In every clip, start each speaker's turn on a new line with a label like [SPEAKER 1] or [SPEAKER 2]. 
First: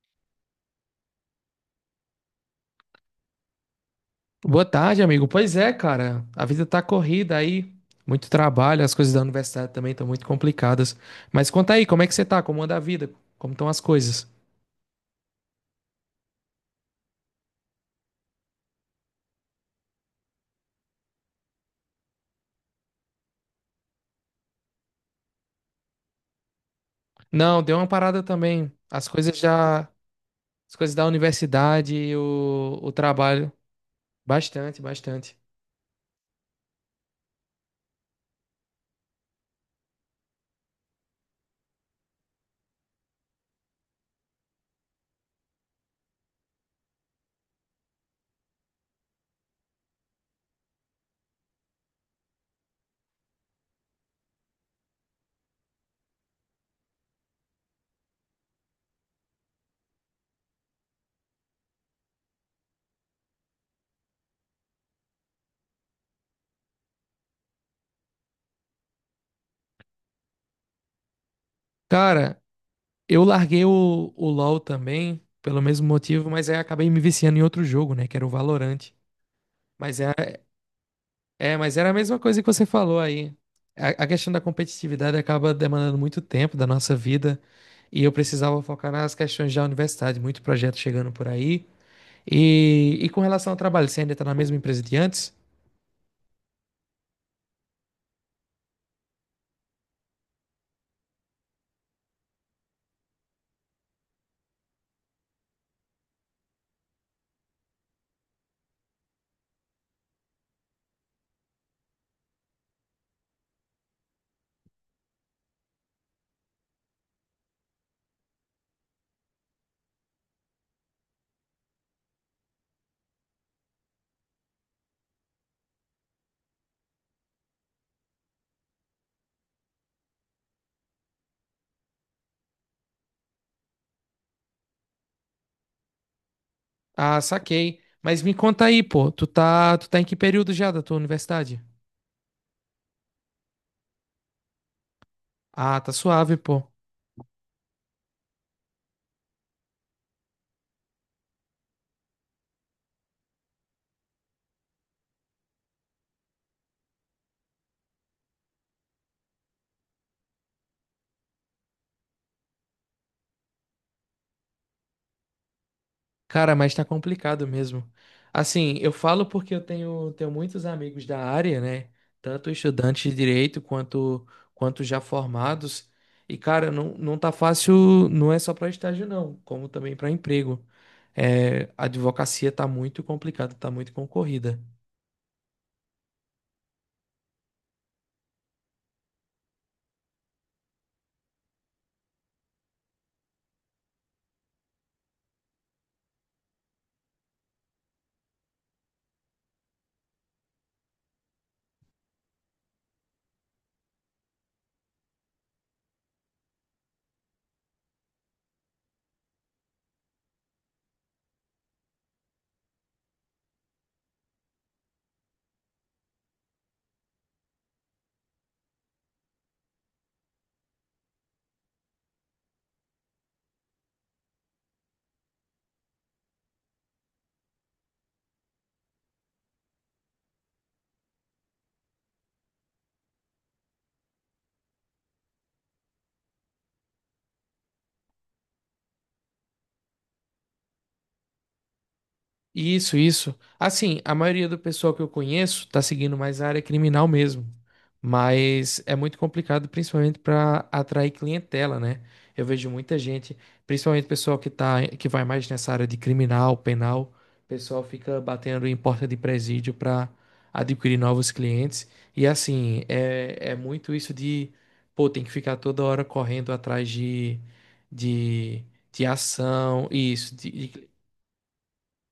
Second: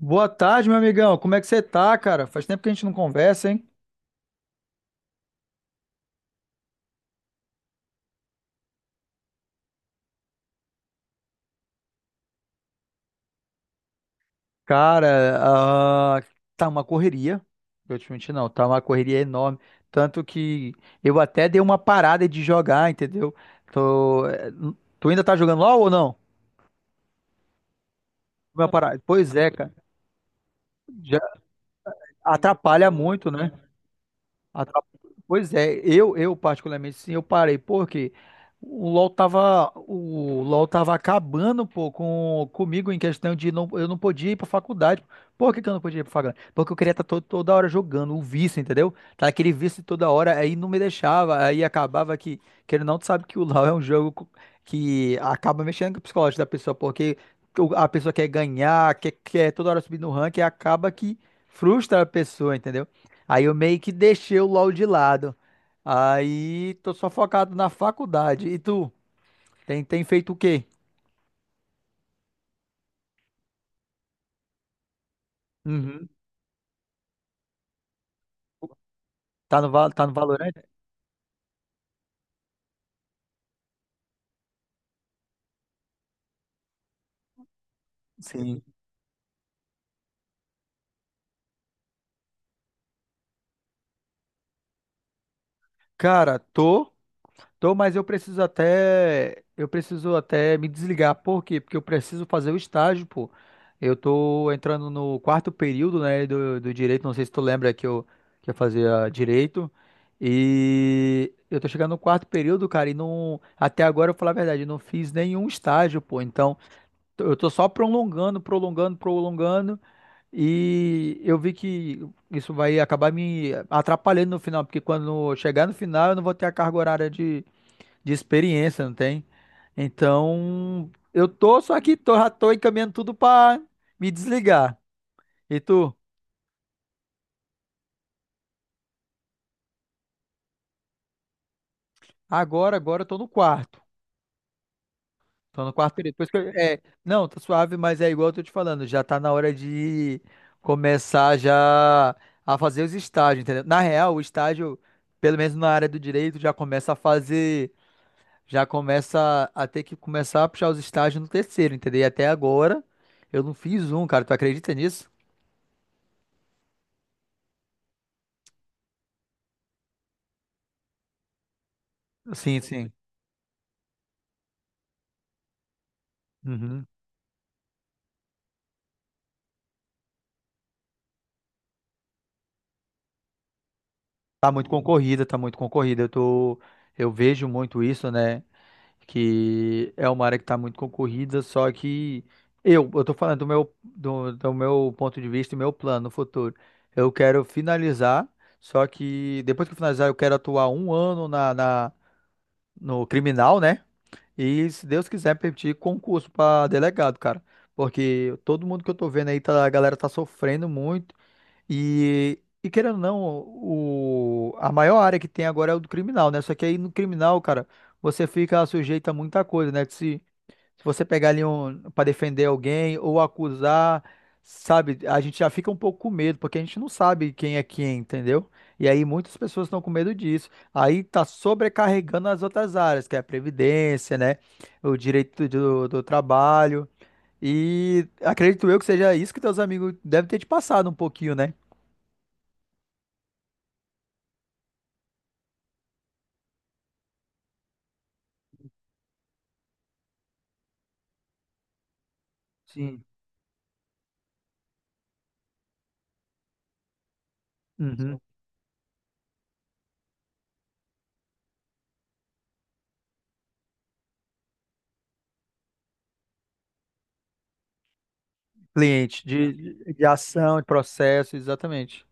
[SPEAKER 1] Boa tarde, meu amigão. Como é que você tá, cara? Faz tempo que a gente não conversa, hein?
[SPEAKER 2] Boa tarde, amigo. Pois é, cara. A vida tá corrida aí, muito trabalho, as coisas da universidade também estão muito complicadas. Mas conta aí, como é que você tá? Como anda a vida? Como estão as coisas?
[SPEAKER 1] Cara, ah, tá uma correria. Eu te menti, não. Tá uma correria enorme. Tanto que eu até dei uma parada de jogar, entendeu? Tô... eh, Tu ainda tá jogando LOL ou não?
[SPEAKER 2] Não, deu uma parada
[SPEAKER 1] Uma
[SPEAKER 2] também.
[SPEAKER 1] parada.
[SPEAKER 2] As
[SPEAKER 1] Pois
[SPEAKER 2] coisas
[SPEAKER 1] é, cara.
[SPEAKER 2] já, as coisas da
[SPEAKER 1] Já
[SPEAKER 2] universidade, e o,
[SPEAKER 1] atrapalha
[SPEAKER 2] o
[SPEAKER 1] muito,
[SPEAKER 2] trabalho,
[SPEAKER 1] né?
[SPEAKER 2] bastante,
[SPEAKER 1] Atra-
[SPEAKER 2] bastante.
[SPEAKER 1] Pois é, eu particularmente sim, eu parei, porque o LoL tava acabando, pô, comigo em questão de não, eu não podia ir pra faculdade. Por que que eu não podia ir pra faculdade? Porque eu queria estar toda hora jogando, o vício, entendeu? Tá aquele vício toda hora, aí não me deixava, aí acabava que, querendo ou não, tu sabe que o LoL é um jogo que acaba mexendo com o psicológico da pessoa, porque a pessoa quer ganhar, quer toda hora subir no ranking, e acaba que frustra a pessoa, entendeu? Aí eu meio que deixei o LoL de lado. Aí tô só focado na faculdade. E tu, tem feito o quê?
[SPEAKER 2] Cara, eu larguei o LoL também, pelo mesmo
[SPEAKER 1] Uhum.
[SPEAKER 2] motivo, mas aí acabei me viciando em outro jogo, né, que era o Valorant.
[SPEAKER 1] Tá no, Val-
[SPEAKER 2] Mas
[SPEAKER 1] tá no
[SPEAKER 2] é
[SPEAKER 1] Valorant?
[SPEAKER 2] É, mas era a mesma coisa que você falou aí. A questão da competitividade acaba demandando muito tempo da nossa vida e eu precisava
[SPEAKER 1] Sim.
[SPEAKER 2] focar nas questões da universidade, muito projeto chegando por aí. E com relação ao trabalho, você ainda tá na mesma empresa de antes?
[SPEAKER 1] Cara, tô. Tô, mas eu preciso até me desligar. Por quê? Porque eu preciso fazer o estágio, pô. Eu tô entrando no quarto período, né, do direito. Não sei se tu lembra que eu fazia direito. E eu tô chegando no quarto período, cara, e não, até agora, eu vou falar a verdade, eu não fiz nenhum estágio, pô. Então, eu tô só prolongando, prolongando, prolongando. E eu vi que isso vai acabar me atrapalhando no final, porque quando chegar no final, eu não vou ter a carga horária de experiência, não tem? Então, eu tô, só que tô, já tô encaminhando tudo pra me desligar. E tu?
[SPEAKER 2] Ah, saquei. Mas me conta aí, pô, tu tá em que período já da tua universidade?
[SPEAKER 1] Agora, eu tô no quarto. Tô no
[SPEAKER 2] Ah, tá
[SPEAKER 1] quarto período. Depois que
[SPEAKER 2] suave, pô.
[SPEAKER 1] é, não, tá suave, mas é igual eu tô te falando, já tá na hora de começar já a fazer os estágios, entendeu? Na real, o estágio, pelo menos na área do direito, já começa a fazer, já começa a ter que começar a puxar os estágios no terceiro, entendeu? E até agora eu não fiz um, cara. Tu acredita nisso?
[SPEAKER 2] Cara, mas tá complicado mesmo. Assim, eu falo porque tenho muitos amigos da área, né? Tanto
[SPEAKER 1] Sim, sim.
[SPEAKER 2] estudantes de direito quanto, quanto já formados. E, cara,
[SPEAKER 1] Uhum.
[SPEAKER 2] não, não tá fácil, não é só pra estágio, não, como também pra emprego. É, a advocacia tá muito complicada, tá muito
[SPEAKER 1] Tá
[SPEAKER 2] concorrida.
[SPEAKER 1] muito concorrida, tá muito concorrida. Eu vejo muito isso, né? Que é uma área que tá muito concorrida, só que eu tô falando do meu ponto de vista e meu plano no futuro. Eu quero finalizar, só que depois que eu finalizar, eu quero atuar 1 ano no criminal, né? E se Deus quiser, permitir concurso pra delegado, cara. Porque todo mundo que eu tô vendo aí, tá, a galera tá sofrendo muito. E, querendo ou não, a maior área que tem agora é o do criminal, né? Só que aí no criminal, cara, você fica sujeito a muita coisa, né? Que se você pegar ali um, para defender alguém ou acusar, sabe? A gente já fica um pouco com medo, porque a gente não sabe quem é quem, entendeu? E aí muitas pessoas estão com medo disso. Aí tá sobrecarregando as outras áreas, que é a previdência, né? O direito do trabalho. E acredito eu que seja isso que teus amigos devem ter te passado um pouquinho, né?
[SPEAKER 2] Isso, isso. Assim, a maioria do pessoal que eu conheço tá seguindo mais a área criminal mesmo. Mas é muito complicado, principalmente para atrair clientela, né? Eu vejo muita
[SPEAKER 1] Sim.
[SPEAKER 2] gente, principalmente pessoal que tá, que vai mais nessa área de criminal, penal, o pessoal
[SPEAKER 1] Uhum.
[SPEAKER 2] fica batendo em porta de presídio para adquirir novos clientes. E assim, é, é muito isso de, pô, tem que ficar toda hora correndo atrás de, de
[SPEAKER 1] Cliente, de,
[SPEAKER 2] ação,
[SPEAKER 1] de de
[SPEAKER 2] isso, de,
[SPEAKER 1] ação, de
[SPEAKER 2] de
[SPEAKER 1] processo, exatamente.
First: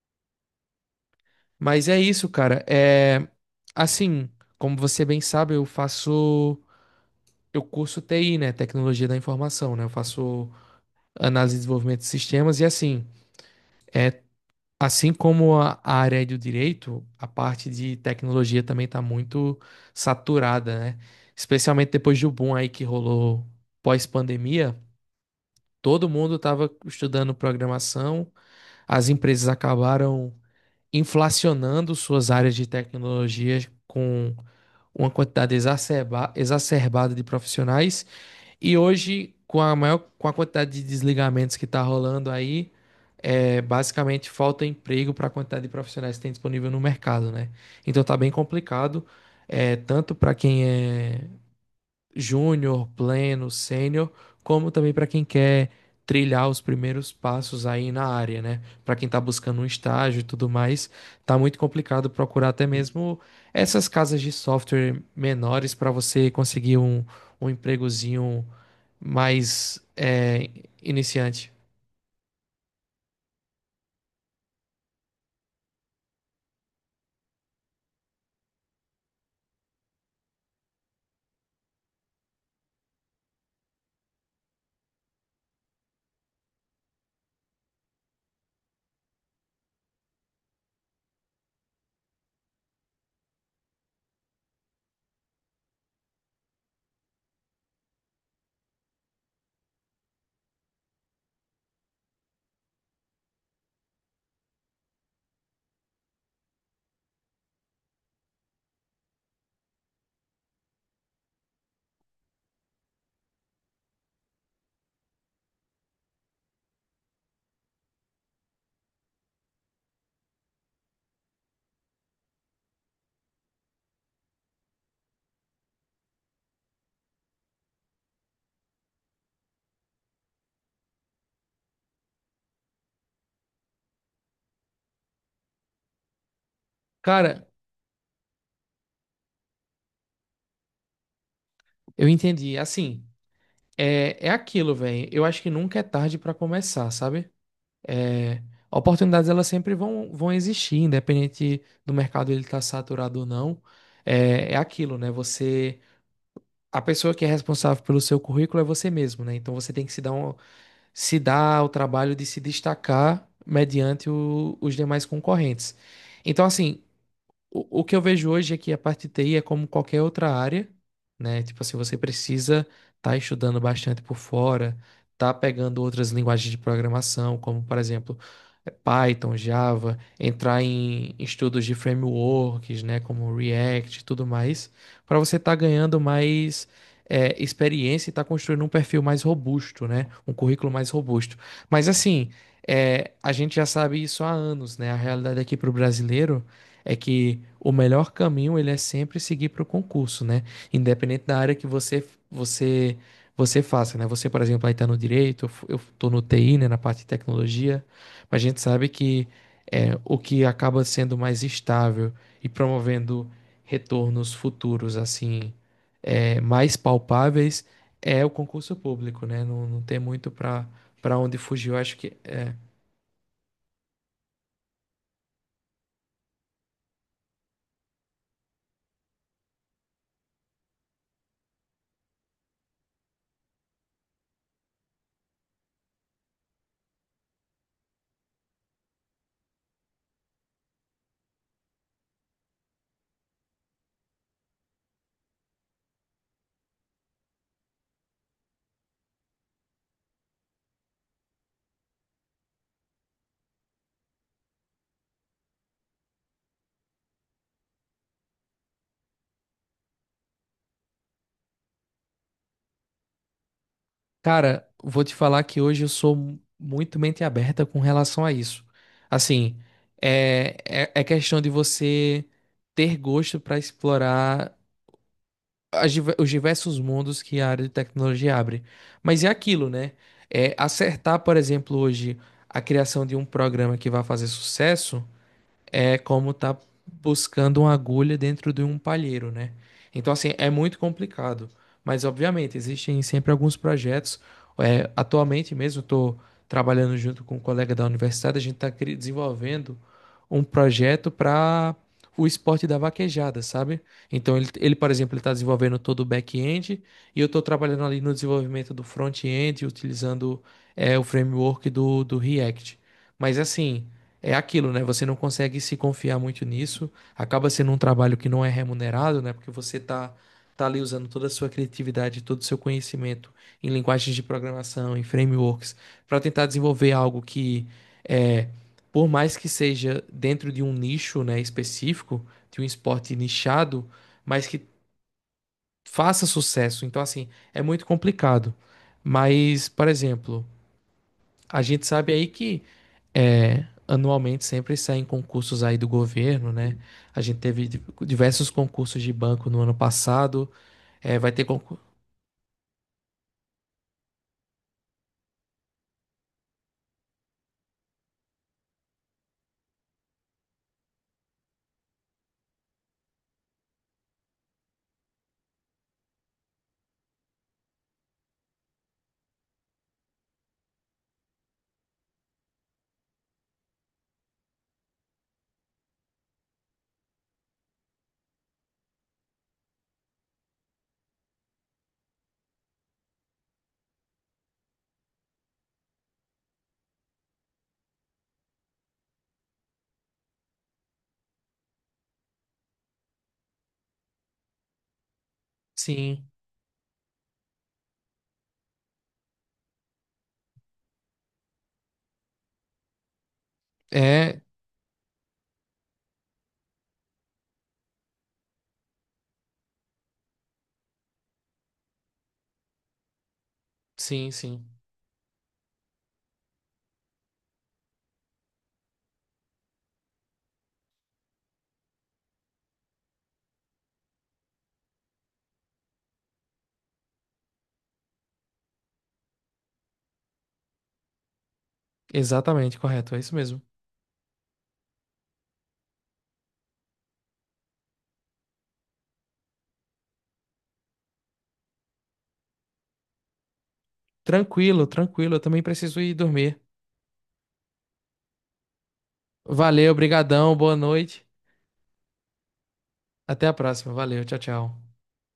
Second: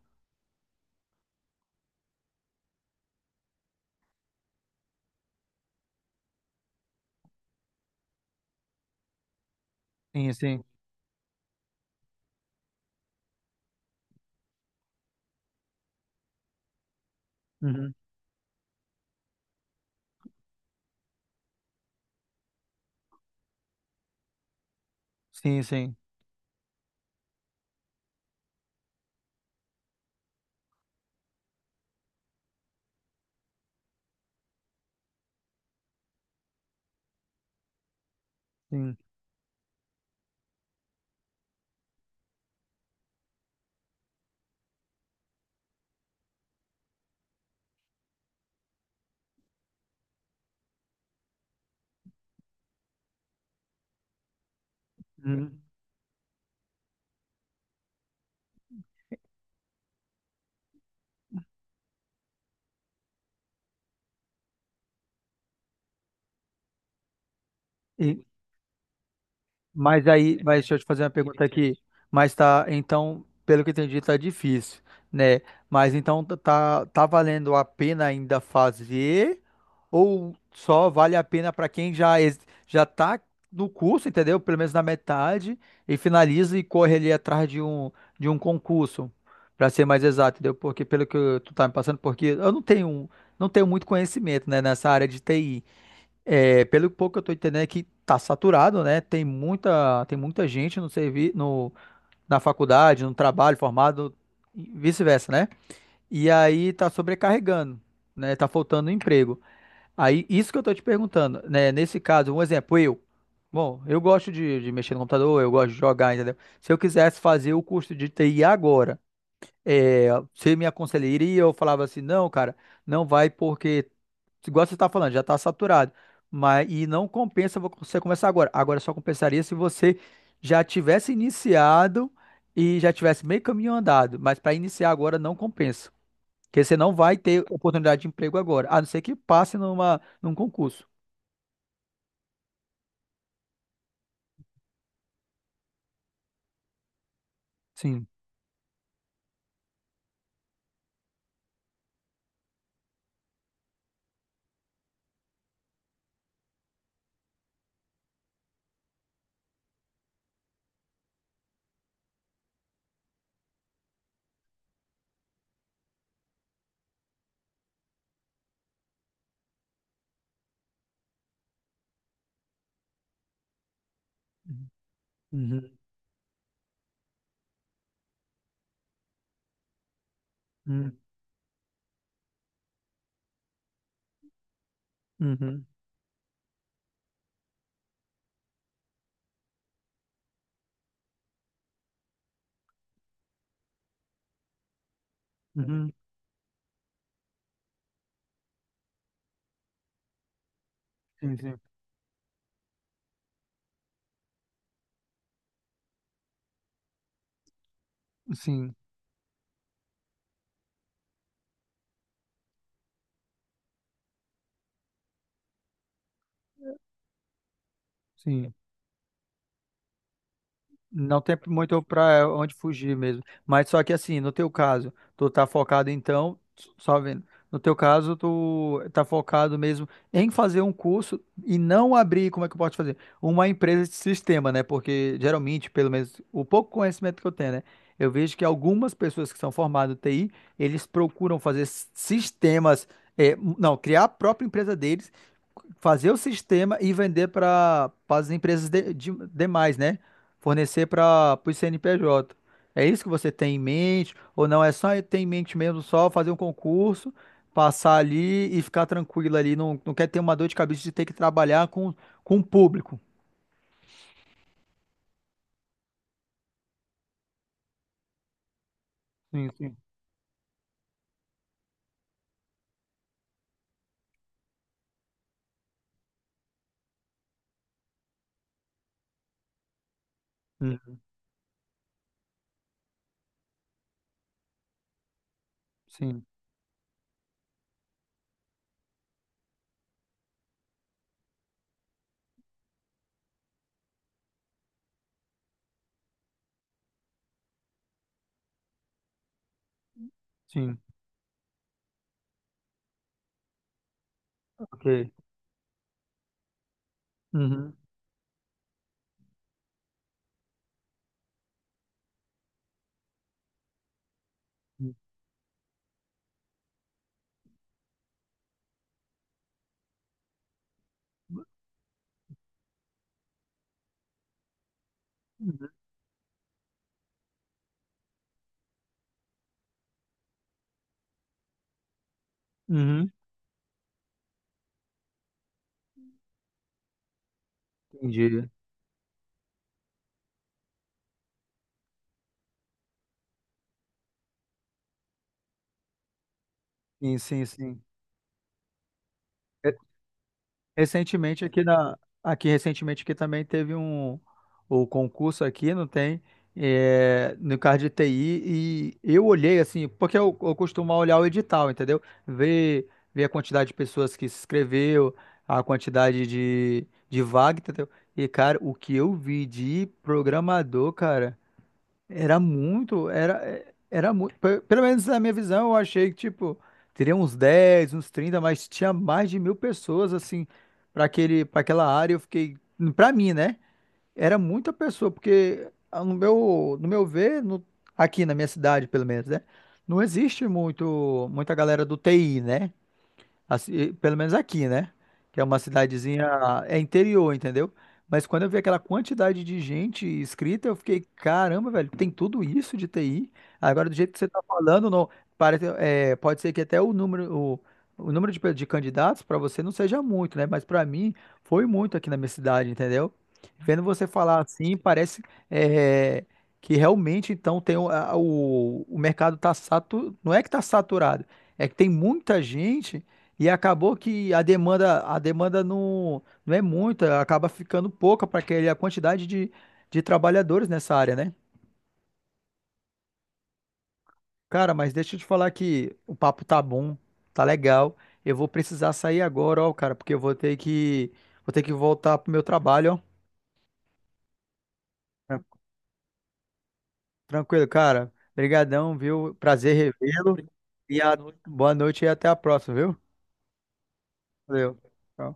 [SPEAKER 2] mas é isso, cara. É assim, como você bem sabe, eu curso TI, né, tecnologia da informação, né? Eu
[SPEAKER 1] Sim,
[SPEAKER 2] faço
[SPEAKER 1] sim.
[SPEAKER 2] análise e desenvolvimento de sistemas e assim, é assim como a área é do direito, a parte
[SPEAKER 1] Uhum.
[SPEAKER 2] de tecnologia também tá muito saturada, né? Especialmente depois do boom aí que rolou pós-pandemia,
[SPEAKER 1] Sim, sim,
[SPEAKER 2] todo mundo tava estudando programação, as empresas acabaram inflacionando suas áreas de tecnologias com uma quantidade exacerbada de profissionais. E
[SPEAKER 1] sim.
[SPEAKER 2] hoje, com a quantidade de desligamentos que está rolando aí, é, basicamente falta emprego para a quantidade de profissionais que tem disponível no mercado, né? Então tá bem complicado, é, tanto para quem é júnior, pleno, sênior, como também para quem
[SPEAKER 1] Uhum.
[SPEAKER 2] quer trilhar os primeiros passos aí na área, né? Para quem está buscando um estágio e tudo mais, tá muito complicado procurar até mesmo essas casas de software menores para você conseguir um
[SPEAKER 1] E,
[SPEAKER 2] empregozinho mais
[SPEAKER 1] Mas aí,
[SPEAKER 2] é,
[SPEAKER 1] mas deixa eu te fazer uma pergunta
[SPEAKER 2] iniciante.
[SPEAKER 1] aqui. Mas tá, então, pelo que eu entendi, tá difícil, né? Mas então tá valendo a pena ainda fazer ou só vale a pena para quem já já tá no curso, entendeu? Pelo menos na metade e finaliza e corre ali atrás de um concurso, para ser mais exato, entendeu? Porque pelo que tu tá me passando, porque eu não tenho muito conhecimento, né, nessa área de TI. É, pelo pouco que eu tô entendendo é que tá saturado, né? Tem muita gente no servi no, na faculdade, no trabalho, formado, e vice-versa, né? E aí tá sobrecarregando, né? Tá faltando emprego. Aí, isso que eu tô te perguntando, né? Nesse caso, um exemplo, eu. Bom, eu gosto de mexer no computador, eu gosto de jogar, entendeu? Se eu quisesse fazer o curso de TI agora, é, você me aconselharia? Eu falava assim, não, cara, não vai porque, igual você está falando, já está saturado. Mas, e não compensa você começar agora. Agora só compensaria se você já tivesse iniciado e já tivesse meio caminho andado. Mas para iniciar agora não compensa. Porque você não vai ter
[SPEAKER 2] Cara,
[SPEAKER 1] oportunidade de emprego agora, a não ser que passe numa, num concurso.
[SPEAKER 2] eu entendi. Assim, é, é aquilo, velho. Eu acho que nunca é tarde para começar, sabe?
[SPEAKER 1] Sim.
[SPEAKER 2] É, oportunidades elas sempre vão existir, independente do mercado ele estar saturado ou não. É, é aquilo, né? Você, a pessoa que é responsável pelo seu currículo é você mesmo, né? Então você tem que se dar o trabalho de se destacar mediante os demais concorrentes. Então, assim, o que eu vejo hoje é que a parte de TI é como qualquer outra área, né? Tipo assim, você precisa estar estudando bastante por fora, tá
[SPEAKER 1] Uhum,
[SPEAKER 2] pegando outras linguagens de programação, como por exemplo, Python, Java, entrar
[SPEAKER 1] uhum,
[SPEAKER 2] em estudos de frameworks, né? Como React e tudo mais, para você estar
[SPEAKER 1] uhum,
[SPEAKER 2] ganhando mais experiência e estar construindo um perfil mais robusto, né? Um currículo mais robusto. Mas assim, a gente já sabe isso há anos, né? A realidade aqui para o
[SPEAKER 1] uhum.
[SPEAKER 2] brasileiro é que o melhor caminho ele é sempre seguir para o concurso, né? Independente
[SPEAKER 1] Sim,
[SPEAKER 2] da área
[SPEAKER 1] sim.
[SPEAKER 2] que você você faça, né? Você, por exemplo, aí está no direito, eu tô no TI, né, na parte de tecnologia, mas a gente
[SPEAKER 1] Sim,
[SPEAKER 2] sabe que é, o que acaba sendo mais estável e promovendo retornos futuros assim é, mais palpáveis é o
[SPEAKER 1] sim.
[SPEAKER 2] concurso público, né? Não, não tem muito para para
[SPEAKER 1] Não tem
[SPEAKER 2] onde fugir. Eu
[SPEAKER 1] muito
[SPEAKER 2] acho que
[SPEAKER 1] para onde
[SPEAKER 2] é,
[SPEAKER 1] fugir mesmo. Mas só que assim, no teu caso, tu tá focado então, só vendo. No teu caso, tu tá focado mesmo em fazer um curso e não abrir, como é que eu posso fazer? Uma empresa de sistema, né? Porque geralmente, pelo menos o pouco conhecimento que eu tenho, né? Eu vejo que algumas pessoas que são formadas em TI, eles procuram fazer sistemas, é, não, criar a própria empresa deles fazer o sistema e vender para as empresas demais, né? Fornecer para o CNPJ. É isso que você tem em mente? Ou não? É só ter em mente mesmo só fazer um concurso, passar ali e ficar tranquilo ali. Não, não quer ter uma dor de cabeça de ter que trabalhar com o público.
[SPEAKER 2] cara, vou te falar que hoje eu sou muito mente aberta com relação a isso.
[SPEAKER 1] Sim,
[SPEAKER 2] Assim,
[SPEAKER 1] sim.
[SPEAKER 2] é, é, é questão de você ter gosto para explorar os diversos mundos que a área de tecnologia abre. Mas é aquilo, né? É,
[SPEAKER 1] Hum,
[SPEAKER 2] acertar, por exemplo, hoje a criação de um programa que vai fazer sucesso é
[SPEAKER 1] Sim,
[SPEAKER 2] como tá buscando uma agulha dentro de um palheiro, né? Então, assim, é muito complicado. Mas, obviamente, existem sempre alguns projetos. É, atualmente mesmo, estou trabalhando junto com um colega da universidade, a gente está desenvolvendo um
[SPEAKER 1] sim.
[SPEAKER 2] projeto para o esporte da vaquejada, sabe? Então, ele
[SPEAKER 1] Ok.
[SPEAKER 2] por exemplo, ele está desenvolvendo todo o back-end e eu estou
[SPEAKER 1] Uhum.
[SPEAKER 2] trabalhando ali no desenvolvimento do front-end, utilizando é, o framework do React. Mas, assim é aquilo, né? Você não consegue se confiar muito nisso, acaba sendo um trabalho que não é remunerado, né? Porque tá ali usando toda a sua criatividade, todo o seu conhecimento em linguagens de programação, em
[SPEAKER 1] Uhum.
[SPEAKER 2] frameworks, para tentar desenvolver algo que é, por mais que seja dentro de um nicho, né, específico, de um
[SPEAKER 1] Uhum.
[SPEAKER 2] esporte nichado, mas que faça sucesso. Então, assim, é muito
[SPEAKER 1] Entendi.
[SPEAKER 2] complicado. Mas, por exemplo, a gente sabe aí que é, anualmente sempre saem concursos aí do governo, né?
[SPEAKER 1] Sim,
[SPEAKER 2] A gente
[SPEAKER 1] sim,
[SPEAKER 2] teve
[SPEAKER 1] sim.
[SPEAKER 2] diversos concursos de banco no ano
[SPEAKER 1] É,
[SPEAKER 2] passado. É, vai
[SPEAKER 1] Recentemente
[SPEAKER 2] ter
[SPEAKER 1] aqui
[SPEAKER 2] concurso.
[SPEAKER 1] na aqui recentemente aqui também teve o concurso aqui, não tem, no card de TI e eu olhei assim, porque eu costumo olhar o edital, entendeu? Ver a quantidade de pessoas que se inscreveu, a quantidade de vaga, entendeu? E cara, o que eu vi de programador, cara, era muito. Pelo menos na minha visão, eu achei que, tipo, teria uns 10, uns 30 mas tinha mais de 1.000 pessoas, assim, para aquele, para aquela área. Eu fiquei, para mim, né? Era muita pessoa, porque no meu ver, aqui na minha cidade, pelo menos, né? Não existe muito, muita galera do TI, né? Assim, pelo menos aqui, né? Que é uma cidadezinha,
[SPEAKER 2] Sim,
[SPEAKER 1] é interior, entendeu? Mas quando eu vi aquela quantidade de gente inscrita, eu fiquei, caramba, velho, tem tudo isso de TI. Agora, do jeito que você tá
[SPEAKER 2] é,
[SPEAKER 1] falando, não, parece, pode ser que até o número, o número de candidatos para você não seja muito, né? Mas para mim foi muito aqui na minha cidade, entendeu? Vendo você
[SPEAKER 2] sim,
[SPEAKER 1] falar
[SPEAKER 2] sim.
[SPEAKER 1] assim, parece é, que realmente então tem o mercado tá saturado, não é que tá saturado, é que tem muita gente e acabou que a demanda não é muita, acaba ficando pouca para a quantidade de trabalhadores nessa área, né?
[SPEAKER 2] Exatamente, correto, é isso mesmo.
[SPEAKER 1] Cara, mas deixa eu te falar que o papo tá bom, tá legal. Eu vou precisar sair agora, ó, cara, porque eu vou ter que voltar pro meu trabalho, ó.
[SPEAKER 2] Tranquilo, tranquilo, eu
[SPEAKER 1] Tran-
[SPEAKER 2] também preciso ir dormir.
[SPEAKER 1] Tranquilo, cara. Obrigadão, viu? Prazer
[SPEAKER 2] Valeu,
[SPEAKER 1] revê-lo.
[SPEAKER 2] brigadão, boa
[SPEAKER 1] E a,
[SPEAKER 2] noite.
[SPEAKER 1] boa noite e até a próxima, viu?
[SPEAKER 2] Até a próxima. Valeu, tchau,
[SPEAKER 1] Valeu.
[SPEAKER 2] tchau.
[SPEAKER 1] Tchau.